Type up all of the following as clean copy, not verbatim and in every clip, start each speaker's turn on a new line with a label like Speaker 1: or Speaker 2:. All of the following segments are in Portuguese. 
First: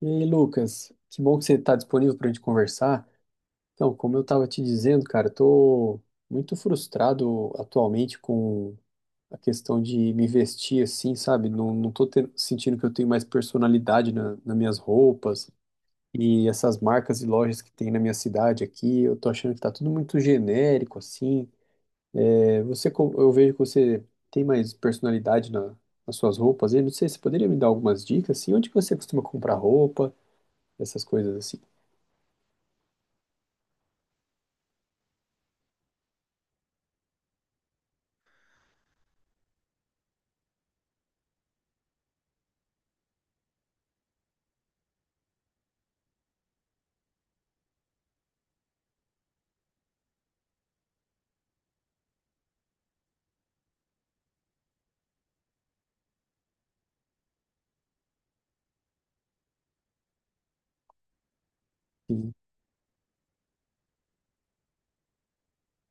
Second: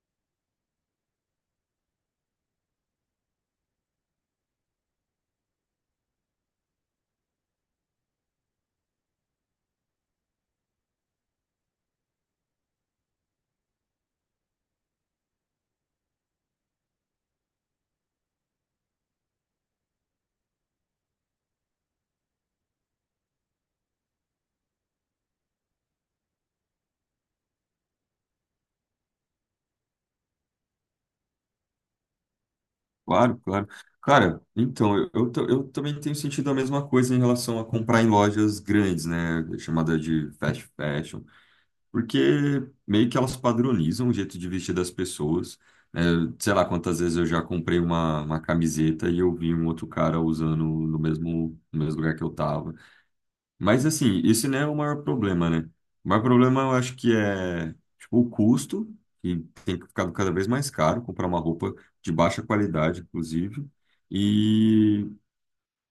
Speaker 1: E aí, Lucas, que bom que você está disponível para a gente conversar. Então, como eu estava te dizendo, cara, eu tô muito frustrado atualmente com a questão de me vestir assim, sabe? Não, não tô sentindo que eu tenho mais personalidade nas minhas roupas e essas marcas e lojas que tem na minha cidade aqui, eu tô achando que tá tudo muito genérico assim. É, você, eu vejo que você tem mais personalidade nas suas roupas. Eu não sei, você poderia me dar algumas dicas assim? Onde que você costuma comprar roupa, essas coisas assim?
Speaker 2: Claro, claro. Cara, então, eu também tenho sentido a mesma coisa em relação a comprar em lojas grandes, né? Chamada de fast fashion. Porque meio que elas padronizam o jeito de vestir das pessoas, né? Sei lá quantas vezes eu já comprei uma camiseta e eu vi um outro cara usando no mesmo, no mesmo lugar que eu tava. Mas assim, esse não é o maior problema, né? O maior problema eu acho que é, tipo, o custo, que tem ficado cada vez mais caro comprar uma roupa de
Speaker 1: Sim.
Speaker 2: baixa qualidade, inclusive. E,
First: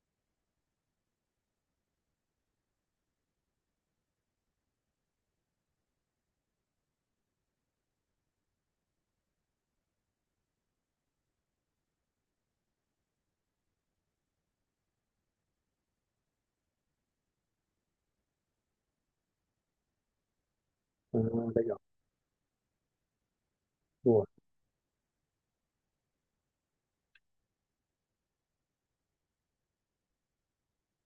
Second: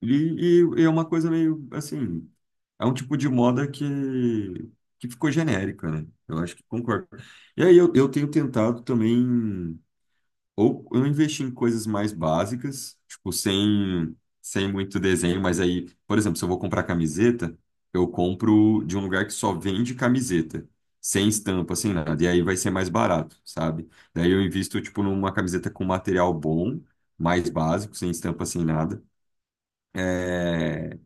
Speaker 2: e é uma coisa meio assim, é um tipo de moda que ficou genérica, né? Eu acho que concordo. E aí eu tenho tentado também. Ou eu investi em coisas mais básicas, tipo, sem muito desenho. Mas aí, por exemplo, se eu vou comprar camiseta, eu compro de um lugar que só vende camiseta, sem
Speaker 1: Ah,
Speaker 2: estampa,
Speaker 1: legal.
Speaker 2: sem nada, e aí vai ser mais barato, sabe?
Speaker 1: Boa.
Speaker 2: Daí eu invisto, tipo, numa camiseta com material bom, mais básico, sem estampa, sem nada. É,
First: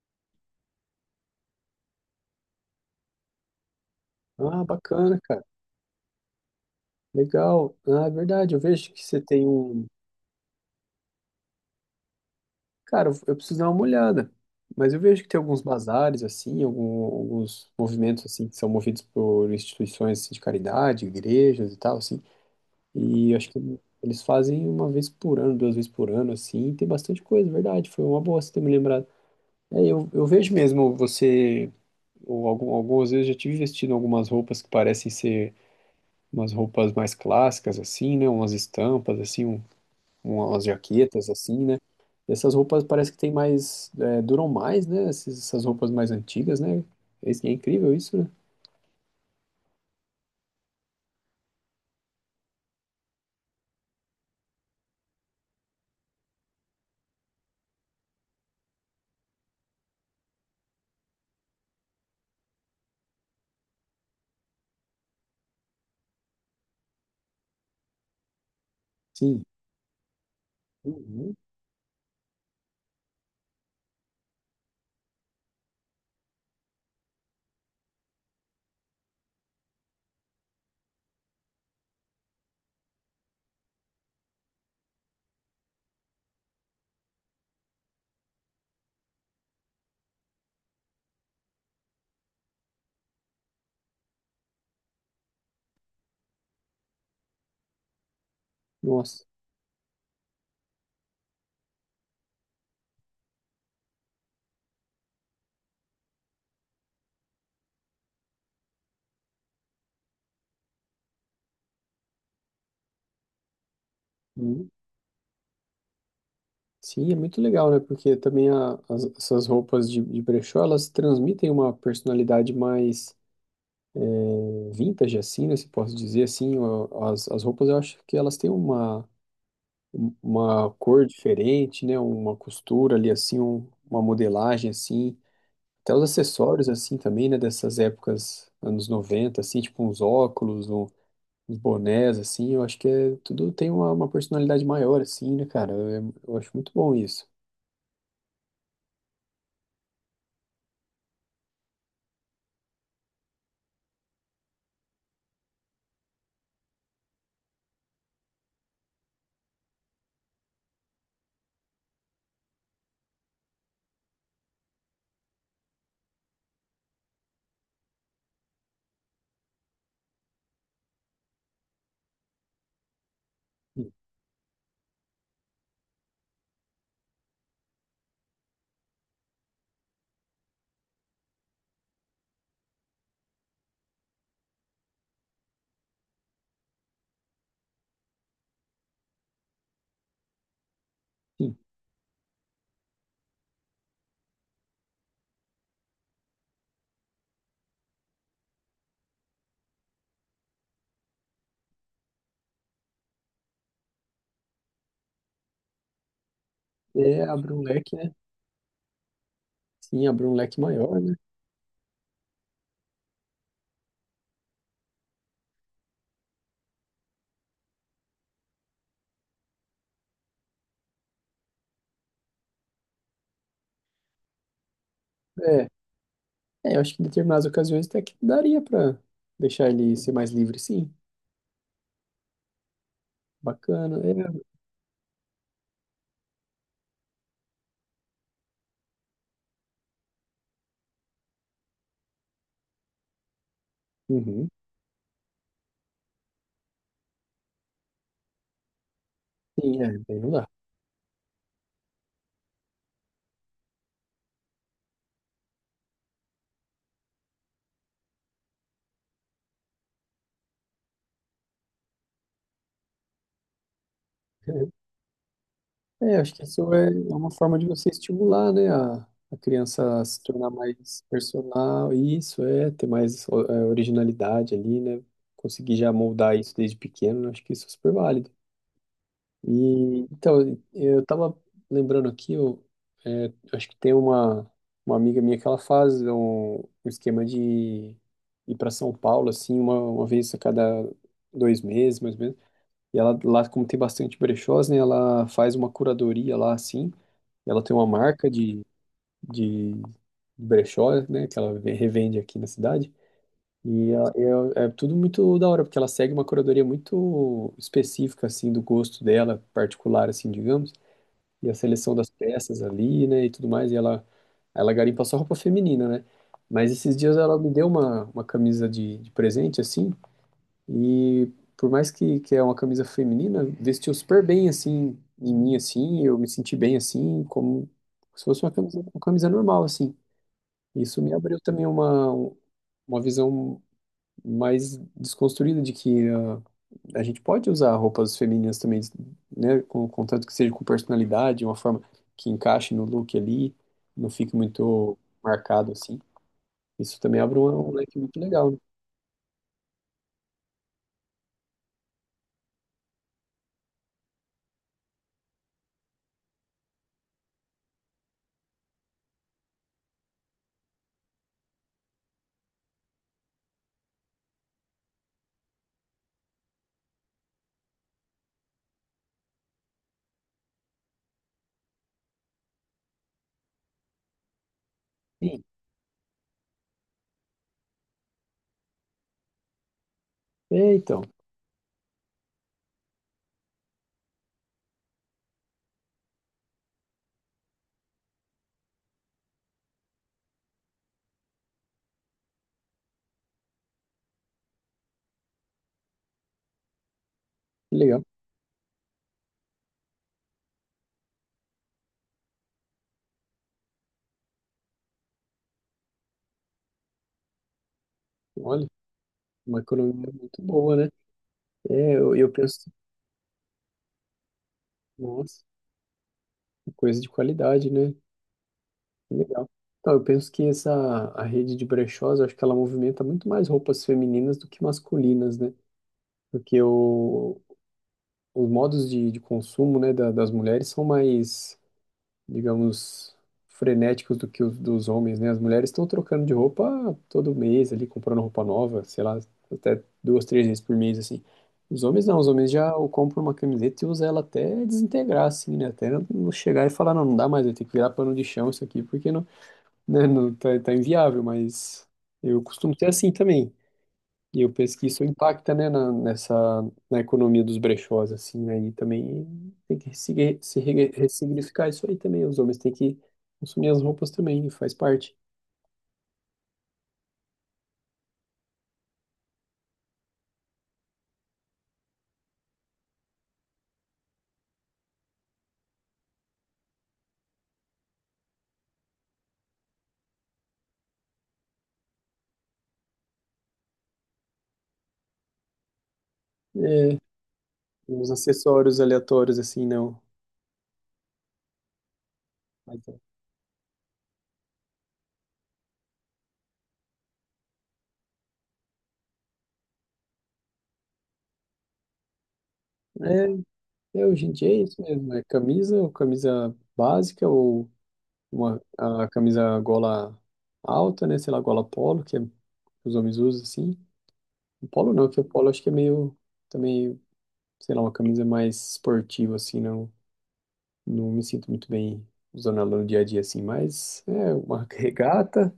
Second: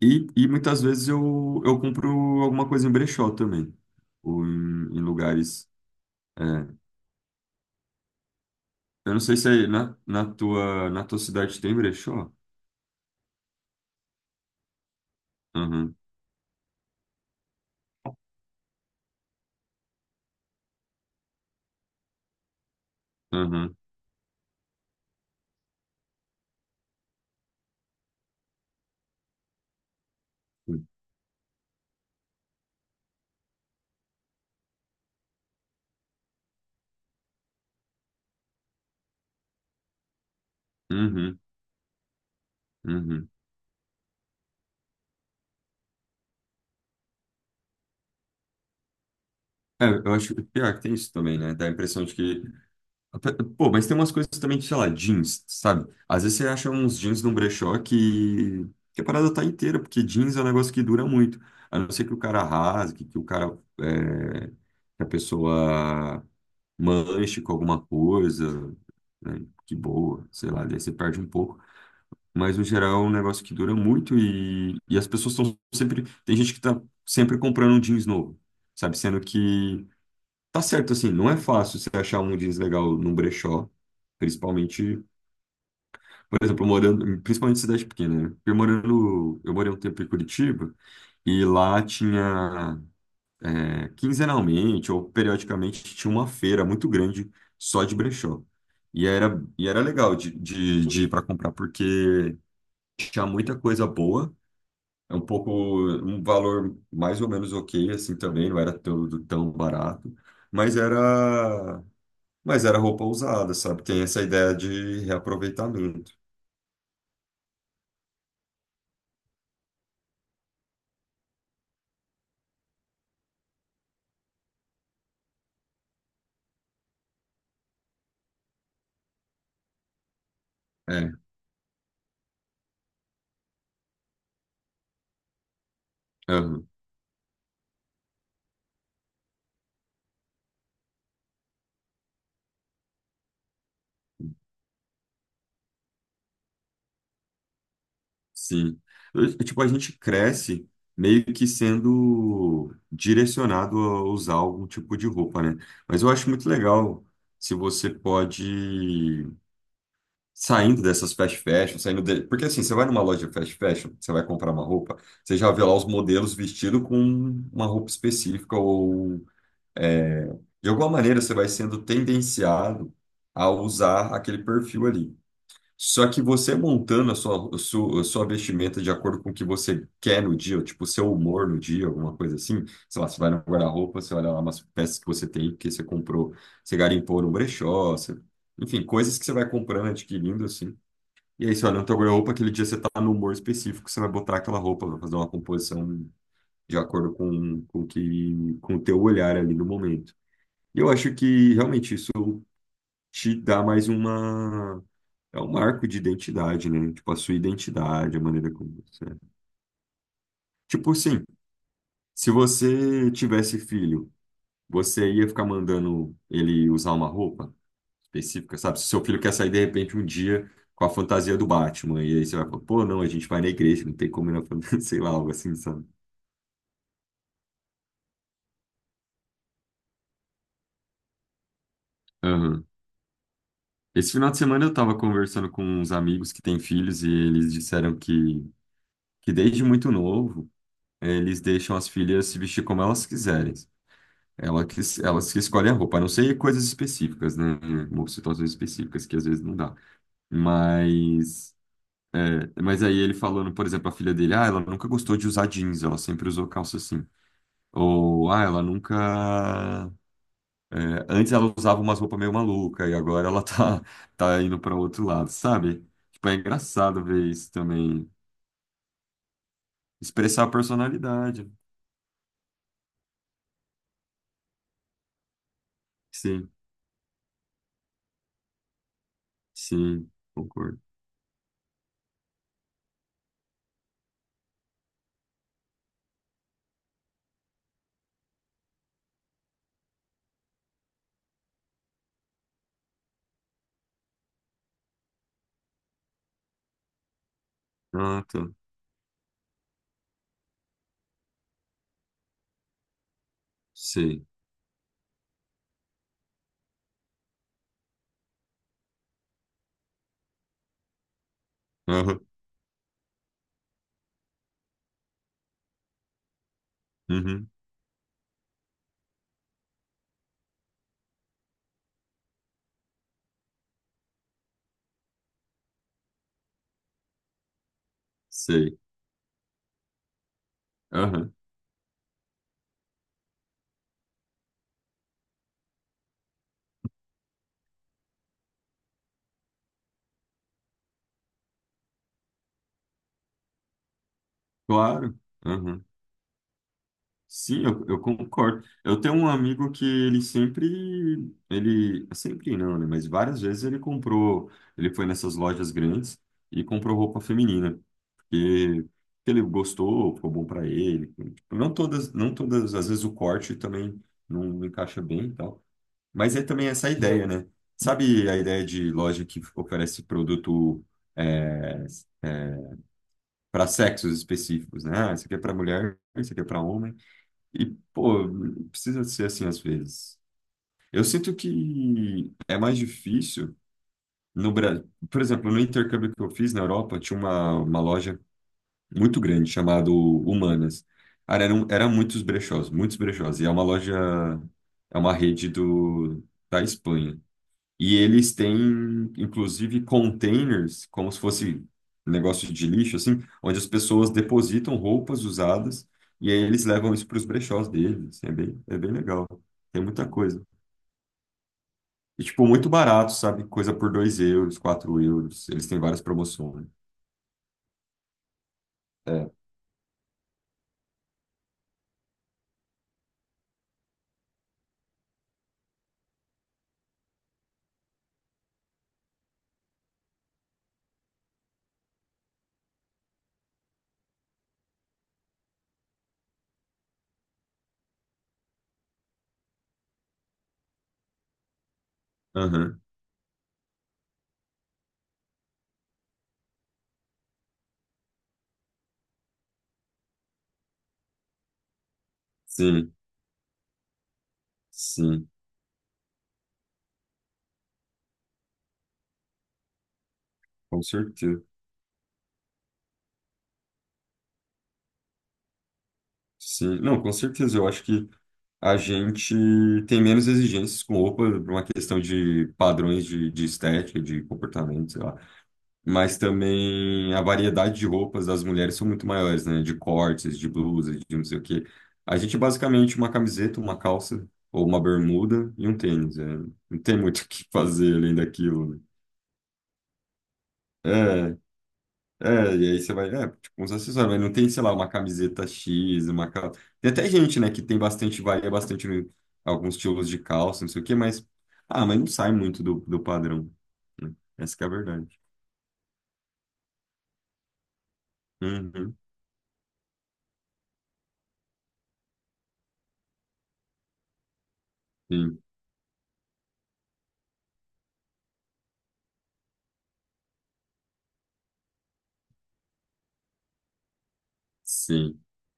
Speaker 2: E e muitas vezes eu compro alguma coisa em brechó também, ou
Speaker 1: Ah,
Speaker 2: em, em
Speaker 1: bacana, cara.
Speaker 2: lugares. É.
Speaker 1: Legal. Ah, é verdade. Eu vejo que
Speaker 2: Eu
Speaker 1: você
Speaker 2: não sei
Speaker 1: tem
Speaker 2: se aí
Speaker 1: um.
Speaker 2: na, na tua cidade tem brechó.
Speaker 1: Cara, eu preciso dar uma olhada. Mas eu vejo que tem alguns
Speaker 2: Uhum,
Speaker 1: bazares, assim, alguns movimentos, assim, que são movidos por instituições assim, de caridade, igrejas e tal, assim. E eu acho
Speaker 2: uhum,
Speaker 1: que eles fazem uma vez por ano, duas vezes por ano, assim. Tem bastante coisa, verdade. Foi uma boa você ter me lembrado. É, eu vejo mesmo você. Ou algumas vezes eu já tive vestindo algumas roupas que parecem ser umas roupas mais clássicas assim, né? Umas estampas assim, umas jaquetas
Speaker 2: uhum,
Speaker 1: assim, né? E essas roupas parece que
Speaker 2: uhum.
Speaker 1: tem mais, é, duram mais, né? Essas roupas mais antigas, né? Isso é incrível isso, né?
Speaker 2: É, eu acho que pior é que tem isso também, né? Dá a impressão de que... Pô, mas tem umas coisas também, de, sei lá, jeans, sabe? Às vezes você acha uns jeans num brechó que a parada tá inteira, porque jeans é um negócio que dura muito. A não ser que o cara rasgue, que o cara. É, que a pessoa manche com alguma coisa,
Speaker 1: Sim.
Speaker 2: né? Que boa, sei lá, daí você perde um
Speaker 1: Uhum.
Speaker 2: pouco. Mas, no geral, é um negócio que dura muito e as pessoas estão sempre... Tem gente que está sempre comprando um jeans novo, sabe? Sendo que, tá certo, assim, não é fácil você achar um jeans legal num brechó, principalmente, por exemplo, morando, principalmente em cidade pequena, né? Eu morei um tempo em Curitiba e lá tinha, quinzenalmente ou periodicamente, tinha uma feira muito grande só de brechó. E
Speaker 1: Nossa.
Speaker 2: era, e era legal de ir para comprar, porque tinha muita coisa boa. É um pouco um valor mais ou menos ok, assim também, não era tão barato, mas era, mas era roupa usada, sabe? Tem essa ideia
Speaker 1: Uhum.
Speaker 2: de reaproveitamento.
Speaker 1: Sim, é muito legal, né? Porque também essas roupas de brechó, elas transmitem uma personalidade mais vintage, assim, né? Se posso dizer assim, ó, as roupas eu acho que elas têm uma uma cor
Speaker 2: É,
Speaker 1: diferente, né? Uma costura ali assim, uma modelagem assim, até os
Speaker 2: aham,
Speaker 1: acessórios assim também, né? Dessas épocas, anos 90 assim, tipo uns óculos, uns bonés assim, eu acho que é, tudo tem uma personalidade maior assim, né, cara? Eu acho muito bom isso.
Speaker 2: sim. Tipo, a gente cresce meio que sendo direcionado a usar algum tipo de roupa, né? Mas eu acho muito legal se você pode, saindo dessas fast fashion, saindo de... Porque assim, você vai numa loja fast fashion, você vai comprar uma roupa, você já vê lá os modelos vestidos com uma roupa específica ou, é, de alguma maneira você vai sendo tendenciado a usar aquele perfil ali. Só que você montando a sua vestimenta de acordo com o que você quer no dia, ou, tipo, o seu humor no dia, alguma coisa assim. Sei lá, você vai no guarda-roupa, você olha lá umas peças que você tem, que você comprou, você garimpou no brechó, você, enfim, coisas que você vai comprando, adquirindo, assim. E é
Speaker 1: Sim,
Speaker 2: isso, olha, na tua roupa, aquele dia você tá no humor específico, você vai botar aquela roupa, vai fazer uma composição de acordo com, com o teu olhar ali no momento. E eu acho que realmente isso te dá mais uma, é um marco de identidade, né? Tipo, a
Speaker 1: é,
Speaker 2: sua
Speaker 1: abre um leque, né?
Speaker 2: identidade, a maneira como você é.
Speaker 1: Sim, abre um leque
Speaker 2: Tipo
Speaker 1: maior, né?
Speaker 2: assim, se você tivesse filho, você ia ficar mandando ele usar uma roupa específica, sabe? Se seu filho quer sair de repente um dia com a fantasia do Batman, e aí você vai falar, pô, não, a gente vai na igreja, não tem como ir na fantasia, sei lá, algo assim,
Speaker 1: É,
Speaker 2: sabe?
Speaker 1: é, eu acho que em determinadas ocasiões até que daria pra deixar ele ser mais livre, sim.
Speaker 2: Aham.
Speaker 1: Bacana,
Speaker 2: Esse final de
Speaker 1: é.
Speaker 2: semana eu tava conversando com uns amigos que têm filhos e eles disseram que desde muito novo, eles deixam as filhas se vestir como elas quiserem.
Speaker 1: Uhum.
Speaker 2: Elas que escolhem a roupa, a não ser coisas específicas, né? Ou situações específicas que às vezes não dá.
Speaker 1: Sim, é, daí não dá.
Speaker 2: Mas, é, mas aí ele falando, por exemplo, a filha dele, ah, ela nunca gostou de usar jeans, ela sempre usou calça assim. Ou, ah, ela nunca. É, antes ela usava umas roupas meio maluca e agora ela tá, tá indo para outro lado, sabe?
Speaker 1: É,
Speaker 2: Tipo,
Speaker 1: acho
Speaker 2: é
Speaker 1: que isso é
Speaker 2: engraçado
Speaker 1: é
Speaker 2: ver
Speaker 1: uma
Speaker 2: isso
Speaker 1: forma de você
Speaker 2: também.
Speaker 1: estimular, né, a criança a se
Speaker 2: Expressar a
Speaker 1: tornar mais
Speaker 2: personalidade.
Speaker 1: personal, e isso é, ter mais é, originalidade ali, né, conseguir já moldar
Speaker 2: Sim,
Speaker 1: isso desde pequeno, acho que isso é super válido. E,
Speaker 2: sim,
Speaker 1: então,
Speaker 2: concordo.
Speaker 1: eu tava lembrando aqui, eu é, acho que tem uma amiga minha que ela faz um esquema de ir para São Paulo, assim, uma vez a cada dois meses, mais ou menos, e ela lá, como tem bastante brechós, né, ela faz uma curadoria lá, assim, ela tem uma
Speaker 2: Ah,
Speaker 1: marca
Speaker 2: tá.
Speaker 1: de brechó, né? Que ela revende aqui na cidade. E ela-
Speaker 2: Sei.
Speaker 1: é, é tudo muito da hora, porque ela segue uma curadoria muito específica, assim, do gosto dela, particular, assim, digamos. E a seleção das
Speaker 2: Aham,
Speaker 1: peças ali, né? E tudo mais. E ela garimpa só roupa feminina, né? Mas esses dias ela
Speaker 2: uhum,
Speaker 1: me deu uma camisa de presente, assim. E por mais que é uma camisa feminina, vestiu super bem assim em mim assim, eu me senti bem assim, como se fosse
Speaker 2: sei.
Speaker 1: uma camisa normal assim. Isso me
Speaker 2: Aham,
Speaker 1: abriu também uma visão mais desconstruída de que ah, a gente pode usar roupas femininas também, né, com contanto que seja com personalidade, uma forma que encaixe no look ali, não fique muito
Speaker 2: claro.
Speaker 1: marcado
Speaker 2: Aham.
Speaker 1: assim. Isso também abre um,
Speaker 2: Sim,
Speaker 1: um
Speaker 2: eu,
Speaker 1: leque
Speaker 2: eu
Speaker 1: muito legal, né?
Speaker 2: concordo. Eu tenho um amigo que ele, sempre não, né? Mas várias vezes ele foi nessas lojas grandes e comprou roupa feminina, porque, porque ele gostou, ficou bom para ele. Tipo, não todas, às vezes o corte também não encaixa bem e tal. Mas é também essa ideia, né? Sabe a ideia de loja que oferece produto para sexos específicos, né? Ah, isso aqui é
Speaker 1: Sim.
Speaker 2: para mulher, isso aqui é para homem. E, pô, precisa ser assim às vezes.
Speaker 1: É, então,
Speaker 2: Eu sinto que é mais difícil no Brasil. Por exemplo, no intercâmbio que eu fiz na Europa, tinha uma loja muito grande chamada Humanas. Cara, eram muitos brechós, muitos brechós. E é uma loja, é uma rede da Espanha.
Speaker 1: que
Speaker 2: E
Speaker 1: legal.
Speaker 2: eles têm, inclusive, containers, como se fosse um negócio de lixo, assim, onde as pessoas depositam roupas usadas e aí eles levam isso para os brechós deles. Assim,
Speaker 1: Olha.
Speaker 2: é bem legal.
Speaker 1: Uma
Speaker 2: Tem muita
Speaker 1: economia muito
Speaker 2: coisa.
Speaker 1: boa, né? É,
Speaker 2: E,
Speaker 1: eu
Speaker 2: tipo,
Speaker 1: penso,
Speaker 2: muito barato, sabe? Coisa por 2 euros, quatro
Speaker 1: nossa,
Speaker 2: euros. Eles têm várias promoções.
Speaker 1: que coisa de qualidade, né? Que
Speaker 2: É.
Speaker 1: legal. Então, eu penso que essa a rede de brechós, eu acho que ela movimenta muito mais roupas femininas do que masculinas, né? Porque o, os modos de consumo, né, das mulheres são mais digamos, frenéticos do que os dos homens, né? As mulheres estão trocando de roupa todo mês ali, comprando roupa nova, sei lá, até duas, três vezes por mês, assim. Os homens não, os homens já
Speaker 2: Aham.
Speaker 1: compram uma camiseta e usam ela até desintegrar, assim, né? Até não chegar e falar, não, não dá mais, eu tenho que virar pano de chão isso aqui, porque não, né, não tá, tá inviável, mas eu costumo ser
Speaker 2: Sim,
Speaker 1: assim também. E eu penso que isso
Speaker 2: sim.
Speaker 1: impacta, né, nessa, na economia dos brechós, assim, né, e também tem que ressig- se
Speaker 2: Com
Speaker 1: re-
Speaker 2: certeza.
Speaker 1: ressignificar isso aí também, os homens têm que consumir as roupas também, faz parte.
Speaker 2: Sim, não, com certeza. Eu acho que a gente tem menos exigências com roupa por uma questão de padrões de estética, de comportamento, sei lá. Mas também a variedade de roupas das mulheres são muito maiores, né? De cortes, de blusas, de não sei o quê. A gente basicamente uma camiseta, uma calça ou uma bermuda e um tênis. É. Não
Speaker 1: É,
Speaker 2: tem muito o que fazer
Speaker 1: os
Speaker 2: além daquilo,
Speaker 1: acessórios
Speaker 2: né?
Speaker 1: aleatórios, assim, não.
Speaker 2: É, é, e aí
Speaker 1: Mas,
Speaker 2: você vai, é, tipo, uns acessórios, mas não tem, sei lá, uma camiseta X, uma calça. Tem até gente, né, que tem bastante, varia bastante alguns estilos de calça, não sei o quê, mas, ah, mas não sai muito do padrão.
Speaker 1: é, é,
Speaker 2: Né?
Speaker 1: hoje em dia
Speaker 2: Essa
Speaker 1: é
Speaker 2: que é a
Speaker 1: isso mesmo,
Speaker 2: verdade.
Speaker 1: é camisa, ou camisa básica, ou uma,
Speaker 2: Uhum,
Speaker 1: a camisa gola alta, né, sei lá, gola polo, que é, os homens usam, assim. O polo não, que o
Speaker 2: sim,
Speaker 1: polo acho que é meio, também, sei lá, uma camisa mais esportiva, assim, não. Não me sinto muito bem usando ela no dia a dia assim, mas é uma
Speaker 2: sim.
Speaker 1: regata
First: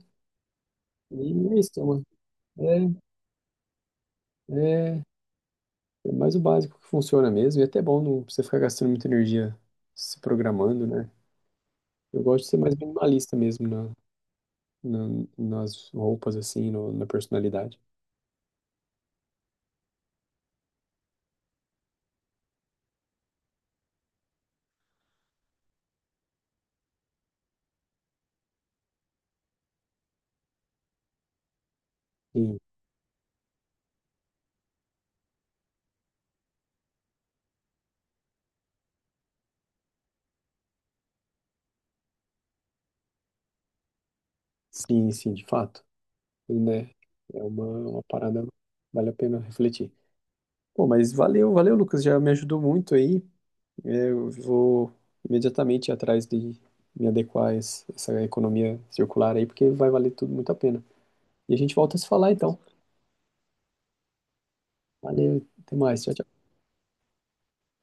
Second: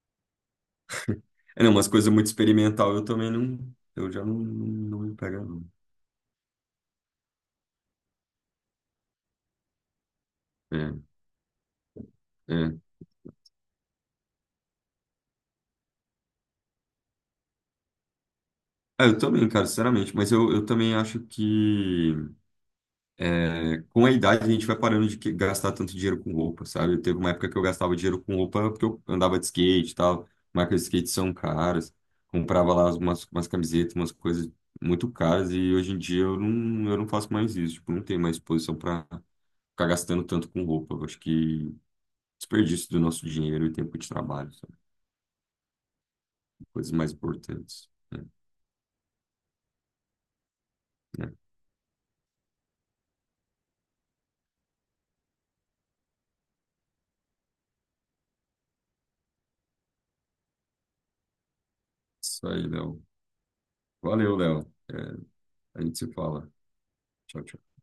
Speaker 1: e é
Speaker 2: É, não,
Speaker 1: isso. É,
Speaker 2: umas
Speaker 1: uma-
Speaker 2: coisas muito
Speaker 1: é,
Speaker 2: experimental eu também não, eu já não, não
Speaker 1: é
Speaker 2: me pego,
Speaker 1: é mais o básico que funciona mesmo. E é até bom não precisa ficar gastando muita energia se programando,
Speaker 2: não.
Speaker 1: né? Eu gosto de
Speaker 2: É,
Speaker 1: ser mais
Speaker 2: é.
Speaker 1: minimalista mesmo na, nas roupas, assim, na personalidade.
Speaker 2: Ah, eu também, cara, sinceramente, mas eu também acho que, é, com a idade, a gente vai parando de gastar tanto dinheiro com roupa, sabe? Teve uma época que eu gastava dinheiro com roupa porque eu andava de skate e tal. Marcas de skate são caras.
Speaker 1: Sim,
Speaker 2: Comprava lá umas camisetas, umas coisas muito caras. E hoje em dia eu não faço mais isso. Tipo, não tenho mais disposição para ficar gastando tanto com roupa. Eu acho que desperdício do nosso dinheiro e tempo de trabalho, sabe?
Speaker 1: sim, sim, de fato. E, né?
Speaker 2: Coisas mais
Speaker 1: É
Speaker 2: importantes.
Speaker 1: uma
Speaker 2: Né?
Speaker 1: parada, vale a pena refletir. Pô, mas
Speaker 2: É,
Speaker 1: valeu, Lucas, já me ajudou muito aí. Eu vou imediatamente atrás de me adequar a essa economia circular aí, porque vai valer tudo muito a pena. E a gente volta a se falar
Speaker 2: isso
Speaker 1: então.
Speaker 2: aí, Léo. Valeu, Léo. É,
Speaker 1: Valeu, até
Speaker 2: a gente
Speaker 1: mais.
Speaker 2: se
Speaker 1: Tchau,
Speaker 2: fala. Tchau, tchau.